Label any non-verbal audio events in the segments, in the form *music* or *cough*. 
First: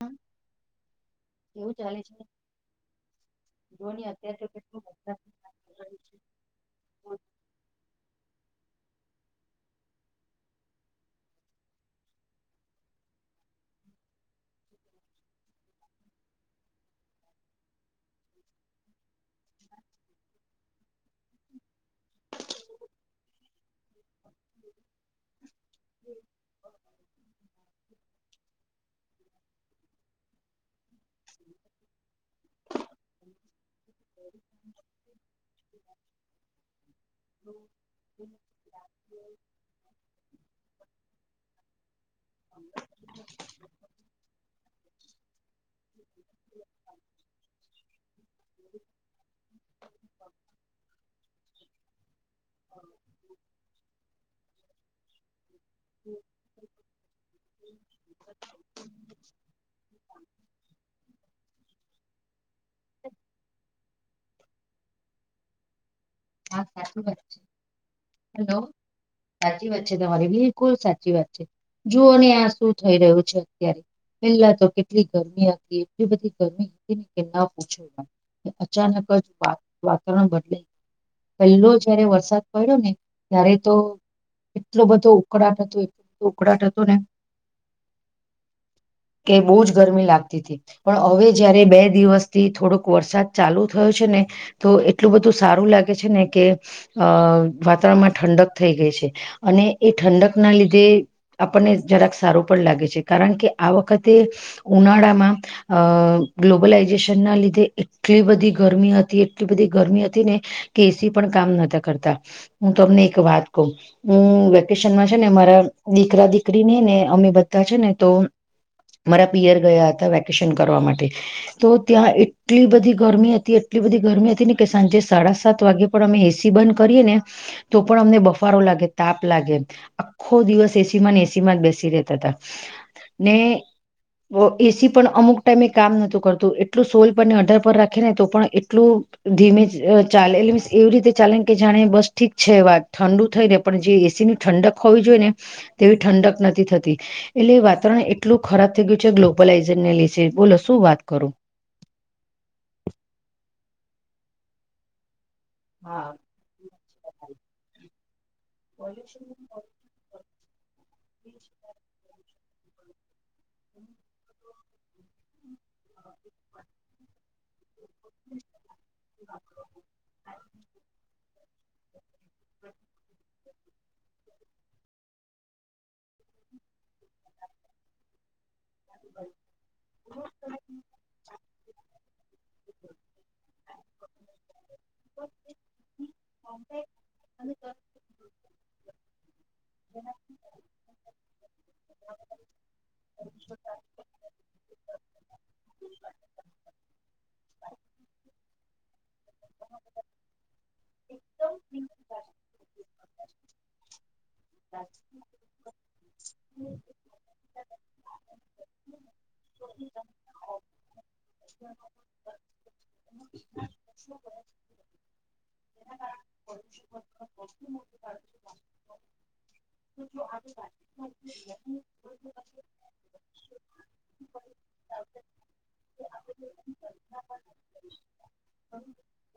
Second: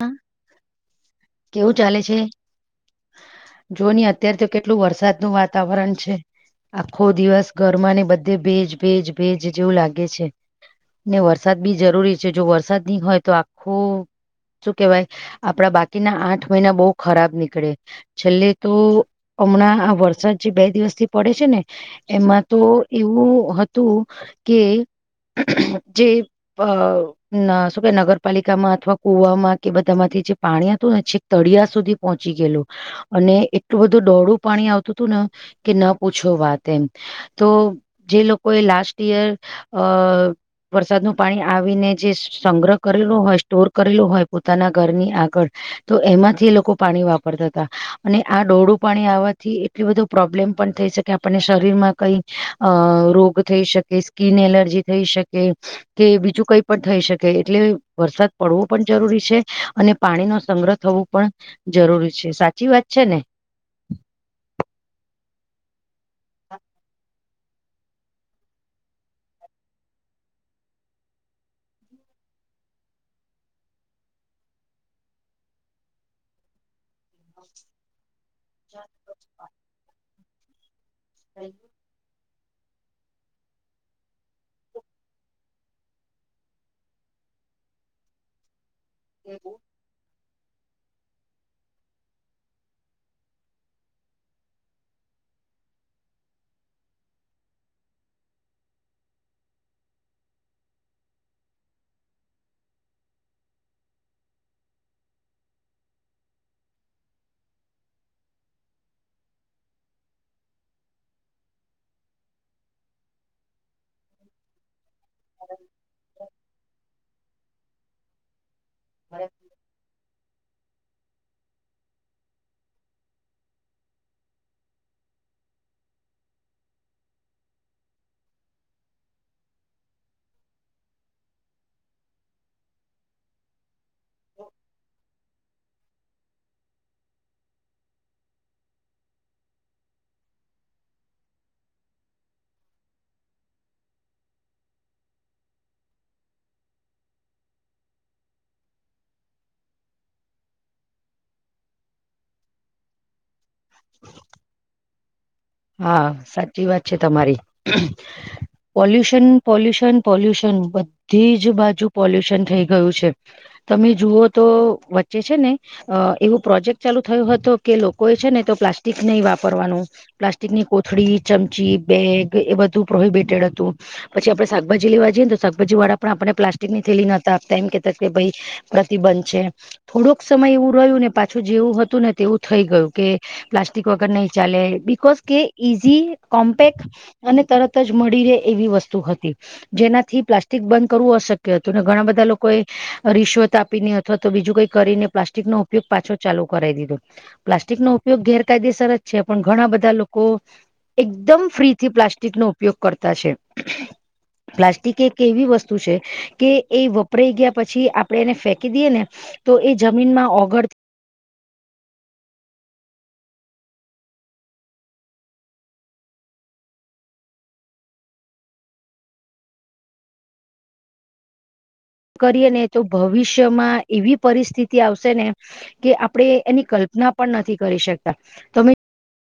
હા કેવું ચાલે છે? જો ની અત્યારે તો કેટલું વરસાદ નું વાતાવરણ છે. આખો દિવસ ઘરમાં ને બધે ભેજ, ભેજ, ભેજ જેવું લાગે છે. ને વરસાદ બી જરૂરી છે જો વરસાદ ની હોય તો આખું શું કેવાય આપણા બાકી ના આઠ મહિના બહુ ખરાબ નીકળે છેલ્લે તો હમણાં આ વરસાદ જે બે દિવસ થી પડે છે ને એમાં તો એવું હતું. કે જે અ શું કે નગરપાલિકામાં અથવા કુવામાં કે બધા માંથી જે પાણી હતું ને પછી તળિયા સુધી પહોંચી ગયેું અને એટલું બધું દોડું પાણી આવતું હતું ને કે ન પ વાત એ તો જે લોકો એ લાસ્ટ ઈયર વરસાદ નું પાણી આવીને જે સંગ્રહ કરેલો હોય સ્ટોર કરેલોું હોય પોતાના ઘરની આ તો એમાંથી એ લોકો પાણી વાપરતા હતા અને આ દોડું પાણી આવવાથી એટલું બધું પ્રોબ્લેમ થઈ શકે આપણે શરીર માં કઈ અ રોગ થઈ શકે, સ્કીન એલ ર્જી થઈ શકે. કે બીજું કઈ પણ થઈ શકે એટલે વરસાદ પડવો પણ જરૂરી છે અને પાણીનો સંગ્રહ થવું પણ જરૂરી છે, સાચી વાત છે ને? હા સાચું વાત છે. હલો. સાચી વાત છે તમારી બિલકુલ સાચી વાત છે. જુઓ ને આ શું થઈ રહ્યું છે અત્યારે. પેલા તો કેટલી ગરમી હતી તે પછી ગરમી *unintelligible* ના પૂછ વાત, અચાનક જ વા વાતાવરણ બદલાઇ પેલો જયારે વરસાદ પડ્યો ને ત્યારે તો એટલો બધો ઉકળાટ હત એટલું બધું ઉકળાટ હતું ને. *inaudible* કે બહુ જ ગરમી લાગતી. પણ હવે જયારે બે દિવસથી થોડોક વરસાદ ચાલુ થયો છે ને તો એટલું બધું સારું લાગે છે ને કે વાતાવરણમાં ઠંડક થઈ ગઈ છે. અને એ ઠંડક ના લીધે આપણને જરાક સારું પણ લાગે છે કારણ કે આ વખતે ઉનાળામાં અ ગ્લોબલાઈઝેશન ના લીધે એટલી બધી ગરમી હતી એટલી બધી ગરમી હતી. ને એસી પણ કામ નતા કરતા હું તમને એક વાત કહું. હ વેકેશનમાં છે ને અ મારા દીકરા દીકરીને ને અમે બધા છે ને તો મારા પિયર ગયા હતા વેકેશન. કરવા તો ત્યાં એટલી બધી ગરમી એટલી બધી ગરમી કે સાંજે સાડા સાત વાગે પણ અમે એસી બંધ કરીએે ને તો પણ અમને બફારો લાગે તાપ લાગે. આખો દિવસ એસી માં ને એસી માં જ બેસી રહેતા હતા. ને એસી પણ અમુક ટમે કામત કરતું એટલું સોલ પર અધર પર રાખી ને તો પણ એટલું ધીમે ચાલે એટલે મીન્સ એવી રીતે ચાલે ને કે જાણે બસ ઠીક છે વાત ઠંડુ થઈ ને પણ જે એસી ની ઠંડક તે ઠંડક નથી થતી એટલે વાતાવરણ એટલું ખરાબ થઈ ગયું છે ગ્લોબ લ બોલો શું વાત કરું. *inaudible* હા સાચી વાત છે તમારી. પોલ્યુશન -પોલ્યુશન- પોલ્યુશન બધી જ બાજુ પોલ્યુશન થઈ ગયું છે તમે જુઓ તો વચ્ચે છે ને ને એવું પ્રોજેક્ટ ચાલુ થયો હતો કે લોકો એ છે ને તો પ્લાસ્ટિક નહી વાપરવાનું. પ્લાસ્ટિકની કોથળી ચમચી બેગ એ બધું પ્રોહિબિટેડ હતું પછી આપડે શાકભાજી લેવા ને તો શાકભાજી વાળા પણ આપને પ્લાસ્ટિક ની થેલી નતા આપતા એમ કેતા કે ભાઈ પ્રતિબંધ છે થોડોક સમય એવું રહ્યું ને પાછું જેવું હતું ને તેવું થઈ ગયું કે પ્લાસ્ટિક વગર નહીં ચાલે બિકઝ કે ઈઝી કોમ્પેક્ટ અને તરત જ મળી રહે એવી વસ્તુ હતી જેનાથી પ્લાસ્ટિક બંધ કરવું અશક્ય હત તોને ઘણા બધા લોકો એ રિશ્વત આપીને અથવા તો બીજું કઈ કરીને પ્લાસ્ટિક નો ઉપયોગ પાછો ચાલુ કરે પ્લાસ્ટિક નો ઉપયોગ ગેરકાયદેસ જ છે પણ ઘણા બધા બધા લોકો એકદમ ફ્રીથી પ્લાસ્ટિક નો ઉપયોગ કરતા છે પ્લાસ્ટિક એક એવી વસ્તુ છે કે એ વપરાઈ ગયા પછી આપણેે એને ફેંકી દઈએ ને તો એ જમીનમાં ઓગળ *inaudible* *inaudible* તો ભવિષ્યમાં એવી પરિસ્થિતિ આવશે ને કે આપણે એની કલ્પના પણ નથી કરી શકતા તમે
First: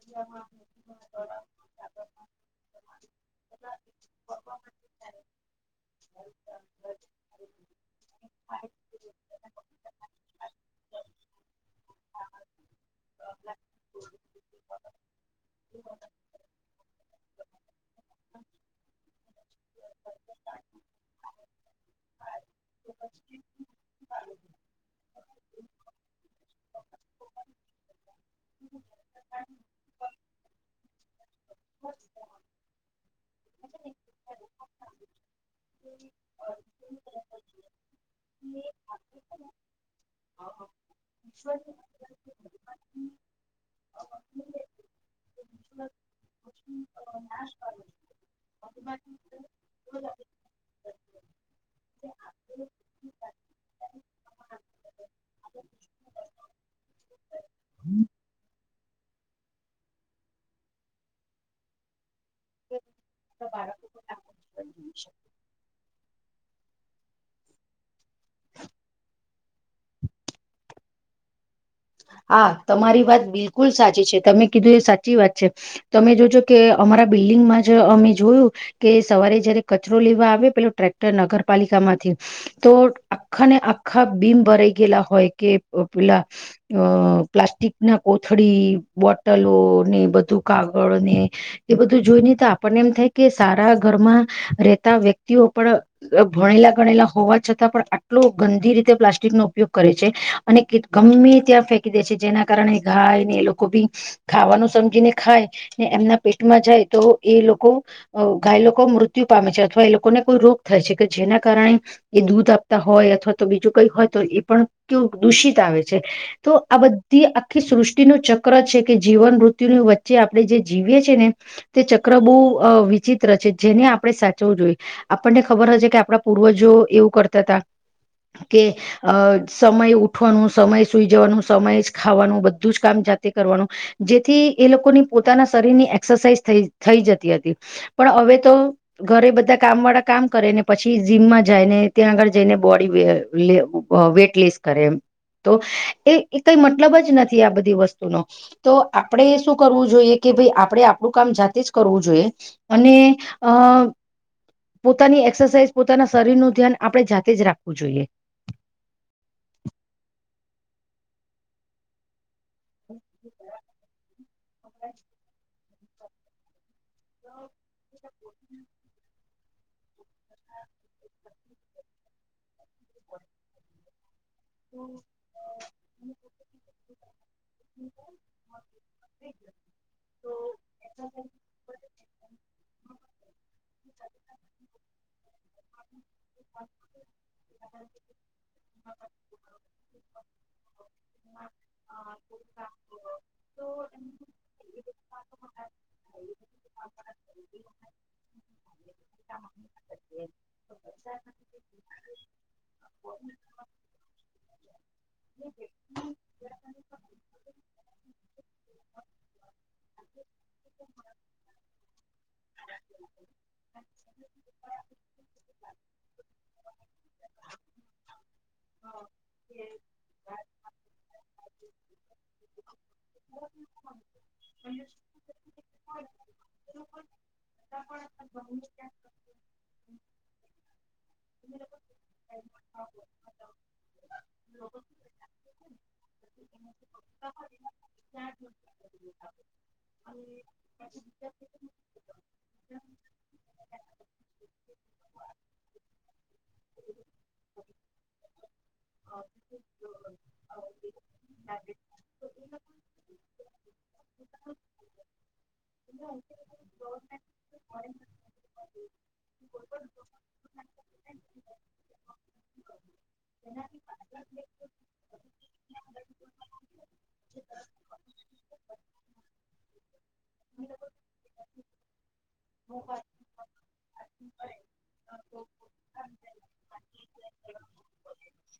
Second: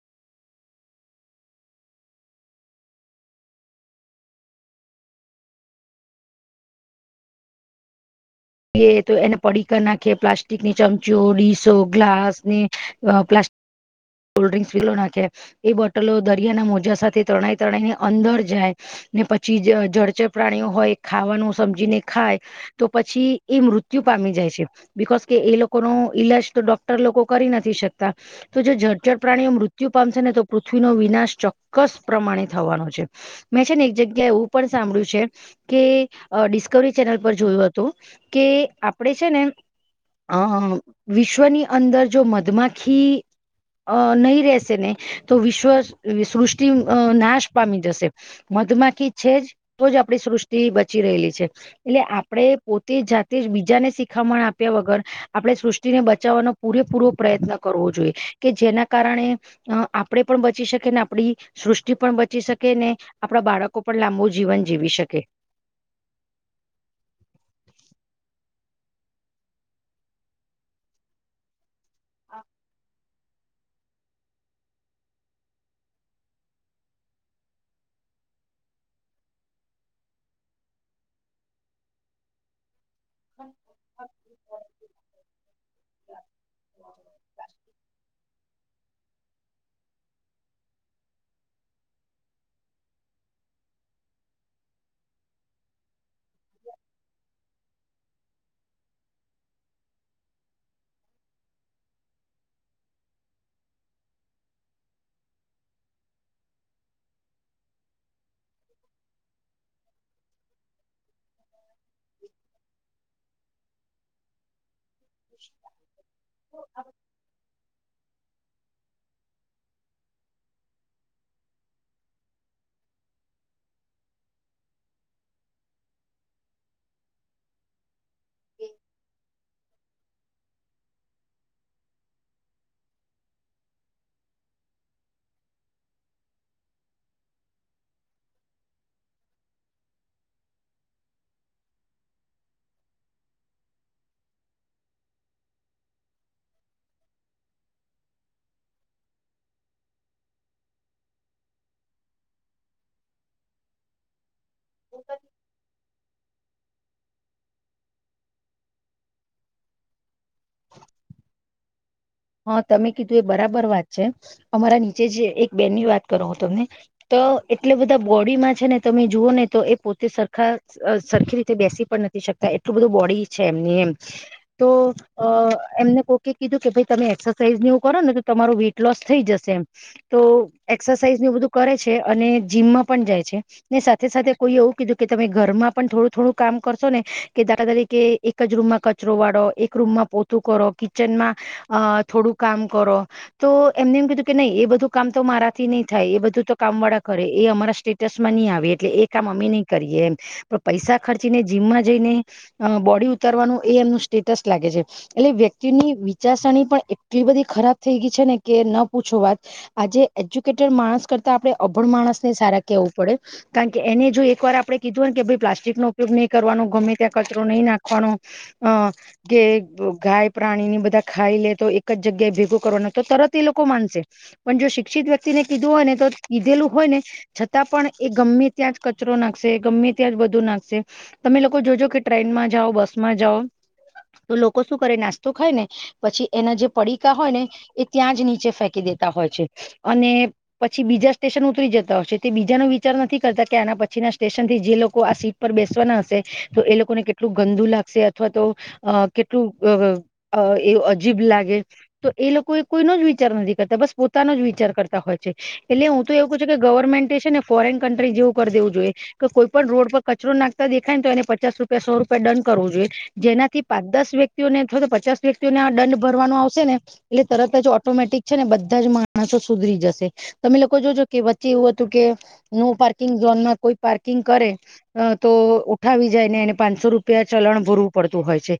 *unintelligible* તો એને પડીક નાખી પ્લાસ્ટિકની ચમચી ડીસો ગ્લાસ ને પ્લા *inaudible* કોલ્ડ્રિંક્સ પીલો નાખે એ બોટલો દરિયાના મોજા સાથે ત્રણાઈ ત્રણાઈ ની અંદર જાય ને પછી જળચર પ્રાણીઓ હોય ખાવાનું સમજીને ખાય તો પછી એ મૃત્યુ પામી જાય છે બકોઝ કે એ લોકો ન ઈલાજ તો ડોક્ટર લોકો કરી નથી શકતા તો જો જર્જર પ્રાણીઓ મૃત્યુ પામશે ને તો પૃથ્વી નનો વિનાશ ચક કસ પ્રમાણે થવાનો છે મેં છે ને એક જગ્યા એવું પણ સાંભળ્યું છે કે ડિસ્કવરી ચેનલ પર જોયું હતું કે આપણે છે ને અમ વિશ્વની અંદર જો મધમાખી અ નહી રશે ને તો વિશ્વસ સૃષ્ટિ નાશ પામી જશે મત છે તો જ આપ સૃષ્ટિ બચી રહેલી છે એટલે આપણે પો તે જાતે જ બીજાને શીખામણ આપ્યા વગર આપણે સૃષ્ટિને બચાવવાનો પૂરેપૂરો પ્રયત્ન કરવો કે જેના કારણે આપણે પણ બચી શકી ને આપણી સૃષ્ટિ પણ બી ચી શકે ને આપણા બાળકો પણ લાંબુ જીવન જીવી શકે હા તમારી વાત બિલકુલ કુલ સાચી છે તમે કીધું એ સાચી વાત છે તમે જોજો કે અમારા બિલ્ડિંગમાં જ અમે જોયું કે સવારે જયારે કચરો લેવા આવે પેલો ટ્રેક્ટર નગરપાલિકા માંથી તો આખા ને આખા બીમ ભરાઈ ગયેલા હોય કે પેલા અ પ્લાસ્ટિક ના કોથળી બોટલો ને બધું કાગળ ને એ બધું જોઈ ને તો આપણને એમ થાય કે સારા ઘરમાં રહેતા વ્યક્તિઓ પણ ભણેલા ગણેલા હોવા છતાં પણ આટલો ગંદીર ઇહ્તોં પ્લાસ્ટિક નો ઉપયોગ કરે છે અને ગમે ત્યાં ફેંકી દે છે જેના કારણે ગાય ને એ લોકો બી ખાવાનું સમજીને ખાય ને એમના પેટમાં જાય તો એ લોકો ગાય લોકો મૃત્યુ પામે છે અથવા એ લોકોને કોઈ રોગ થાય છે કે જેના કારણે એ દૂધ આપતા હોય અથવા તો બીજું કઈ હોય તો એ પણ દૂષિત આવે છે તો આ બધી આખી સૃષ્ટિનો ચક્ર છે કે જીવન મૃત્યુની વચ્ચે આપણે જે જીવીએ છીએ ને તે ચક્ર બહુ વિચિત ચ્ર છે જેને આપણે સાચવું જોઈએ આપણને ખબર હશે કે આપણા પૂર્વજો એવું કરતા હતા કે અ સમય ઉઠવાનું સમય સુઈ વા સમય ખાવાનું બધું જ કામ જાતે કરવાનું જેથી એ લોકોની પોતાના શરીરની એઝ થઈ જતી હતી પણ હવે તો ઘરે બધા કામ વાળા કામ કરે ને પછી જીમમાં જાયને ત્યાં આગળ જઈને બોડી વેટ લેસ કરે એ તો એ એ કઈ મતલબ જ નથી આ બધી વસ્તુનો તો આપણેે શું કરવું જોઈએ કે ભાઈ આપણે આપડું કામ જાતે જ કરવું જોઈએ અને અ પોતાની એક્સરસાઇઝ પોતાના શરીરનું ધ્યાન આપણે જાતે જ રાખવું જોઈએ. હા, તમે કીધું એ બરાબર વાત છે, અમારા આપણે નીચે જ એક બેન ની વાત કરો તમને તો, એટલે બધા બોડીમાં છે, ને તમે જુઓ ને તો, એ પોતે સરખા સરખી રીતે બેસી પણ નથી શકતા એટલું બધું બોડી છે. એમની એમ તો જલમ અ એમને કોકે કીધું, કે ભાઈ તમે એક્સરસાઇઝને એવું કરો ને, તો તમારું વેઇટ લોસ થઈ જશે. એમ તો એક્સરસાઇઝ બધું કરે છે અને જીમમાં પણ જાય છે, ને સાથે-સાથે કોઈ એવું કીધું, કે તમે ઘરમાં પણ થોડું-થોડું કામ કરશો ને કે દાદા તરીકે એક જ રૂમમાં કચરો વાળો, એક રૂમમાં પોતું કરો, કિચનમાં અ થોડું કામ કરો તો એમને એમ કીધું કે નહી. એ બધું કામ તો મારાથી નહી થાય એ બધું તો કામ કરે એ અમારા સ્ટેટસમાં નહી આવે એટલે એ કામ અમે નહી કરીએ. એમ પણ પૈસા ખર્ચીને જીમમાં જઈને બોડી ઉતારવાનું એ એમનું સ્ટેટસ લાગે છે, એટલે વ્યક્તિ વિચાર એટલી બધી ખરાબ થઇ ગઈ છે, ને કે ન પૂછો વાત આજે એજુકેટ માણસ કરતા અભણ માણસ ને સારા કેવું પડે, કારણ કે એને જો એક વાર આપણે કીધું હો કે ભાઈ પ્લાસ્ટિક નો ઉપયોગ નહીં કરવાનો ગમે ત્યાં કચરો નહી નાખવાનો, અ કે ગાય પ્રાણી ની બધા ખાઈ તો એક જગ્યાએ ભેગું કરવા, તો તરત એ લોકો માનશે પણ જો શિક્ષિત વ્યક્તિને કીધું હોય ને, તો કીધેલું હોય ને છતાં પણ એ ગમે ત્યાં જ કચરો નાખશે, ગમે ત્યાં જ બધું નાખશે. તમે લોકો જોજો કે ટ્રેનમાં જાઓ બસ માં જાઓ તો લોકો શું કરે નાસ્તો ખાઈને પછી એના જે પડીકા હોય ને એ ત્યાં જ નીચે ફેંકી દેતા હોય છે, અને પછી બીજ બીજા સ્ટેશન ઉતરી જતા હોય છે. તે બીજાનો વિચાર નથી કરતા કે આના પછીના સ્ટેશનથી જે લોકો આ સીટ પર બેસવાના તો, એ લોકોને કેટલું ગંદુ લાગશે અથવા તો કેટલું એ અજીભ લાગે તો એ લોકો એ કોઈનો જ વિચાર નથી કરતા. બસ પોતાનો જ વિચાર કરતા હોય છે. એટલે એવું છે કે ગવર્મેન્ટે છે ને ફોરેન કન્ટ્રી જેવું કરી દેવું જોઈએ, કે કોઈ પણ રોડ પર કચરો નાખતા દેખાય એને પચાસ રૂપિયા સો રૂપિયા દંડ કરવું જોઈએ. જેનાથી પાંચ-દસ વ્યક્તિઓને અથવા તો પચાસ વ્યક્તિઓ ભરવાનું આવશે ને એટલે તરત જ ઓટોમેટિક છે ને, બધા જ માણસો સુધરી જશે. તમે લોકો જો કે વચ્ચે એવું હતું કે નો પાર્કિંગ ઝોનમાં કોઈ પાર્કિંગ કરે તો ઉઠા આવી જાયને એને પાંચસો રૂપિયા ચલણ ભરવું પડતું હોય છે.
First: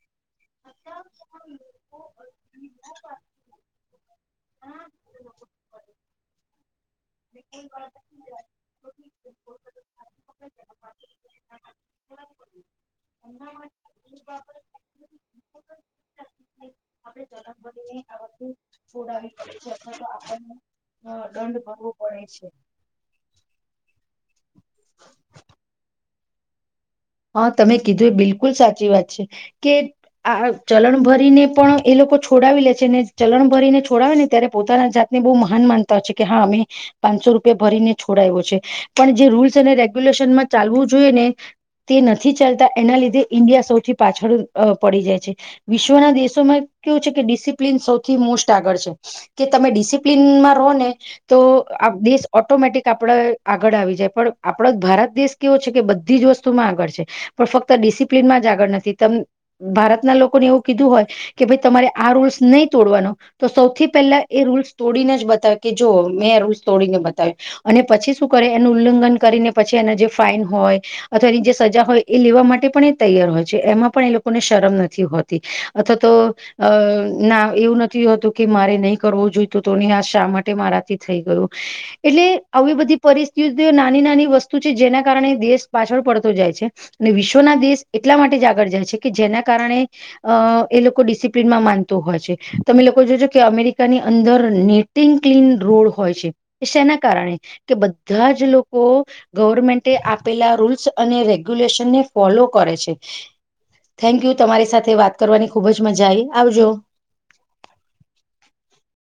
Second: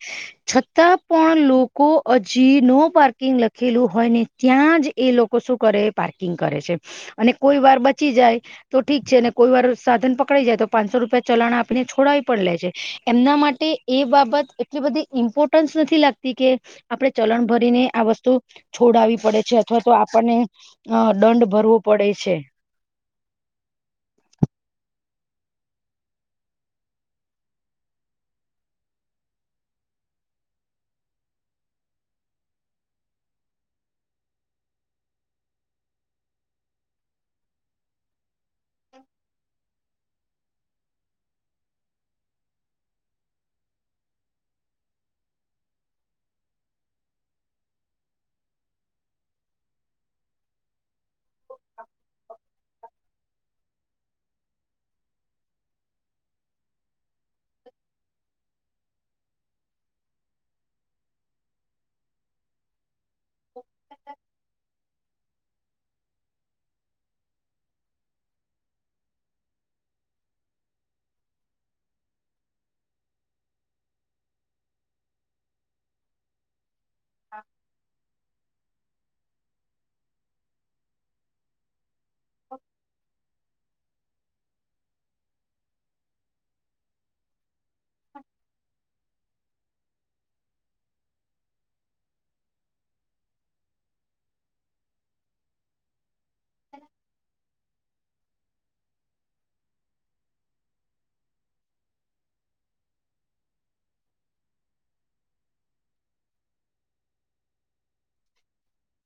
છતાં પણ લોકો હજી નો પાર્કિંગ લખેલું હોય ને ત્યાં જ એ લોકો શું કરે પાર્કિંગ કરે છે. અને કોઈ વાર બચી જાય તો ઠીક છે, અને કોઈ વાર સાધન પકડાઈ જાય તો પાંચસો રૂપિયા ચલાણા આપીને છોડ છે. એમના માટે એ બાબત એટલી બધી ઇમ્પોર્ટન્સ નથી લાગતી કે આપણે ચલણ ભરીને આ વસ્તુ છોડાવી પડે છે. અથવા તો આપણને એ દંડ ભરવો પડ પડે છે. *inaudible* હા, તમે કીધું એ બિલકુલ સાચી વાત છે. કે આ ચલણ ભરીને પણ એ લોકો લોકો છોડાવી લે છે. ને ચલણ ભરીને છોડાવે ને ત્યારે પોતાના જાતને બહુ મહાન માનતા હોય છે. કે હા, અમે પાંચસો રૂપિયા ભરીને છોડાવ્યો છે, પણ જે રૂલ્સ અને રેગ્યુલેશનમાં ચાલવું જોઈએ, ને તેનથી ચાલતા એના લીધે ઈન્ડિયા સૌથી પાછળ પડી જાય છે. વિશ્વના દેશોમાં કેવું છે કે ડિસિપ્લિન સૌથી મોસ્ટ આગળ છે, કે તમે ડિસિપ્લનમાં રહો ને તો આ દેશ ઓટોમેટિક આપણે આગળ આવી જાય પણ આપડો ભારત દેશ કેવો છે, કે બધી જ વસ્તુ વસ્તુ માં આગળ છે પણ ફક્ત ડિસિપ્લન જ આગળ નથી. ભારતના લોકોને એવું કીધું હોય કે, ભાઈ તમારે આ રૂલ્સ નહીં તોડવાનો તો સૌથી પહેલા એ રૂલ્સ તોડીને જ બતાવે, કે જો મેં રોજ તોડીને બતાવે અને પછી શું કરે એનું ઉલ્લંઘન કરીને પછી એ જે ફાઈન હોય અથવા એની જે સજા હોય એ લેવા માટે પણ એ તૈયાર હોય છે. એમાં પણ એ લોકોને શરમ નથી હોતી અથવા તો અ ના એવું નથી હોતું કે, મારે નહી કરવુ જોઈતું હતું આ શા માટે મારાથી થઈ ગયું, એટલે આવી બધી પરિસ્થિતિ નાની-નાની વસ્તુ છે. જેના કારણે દેશ પાછળ પડતો જાય છે, અને વિશ્વના દેશ એટલા માટે જ આગળ જાય છે. કે જેના કારણે અ એ લોકો ડિસિપ્લિનમાં માનતો હોય છે. તમે લોકો જોજો કે અમેરિકાની અંદર નેટિંગ ક્લીન રૂ હોય છે, શેના કારણે કે બધા જ લોકો ગવર્મેન્ટે આપેલા રૂલ્સ અને રેગ્યુલેશનને ફોલો કરે છે. થેન્કયુ તમારી સાથે વાત કરવાની ખુબ જ મજા આઈ આવજો. *inaudible*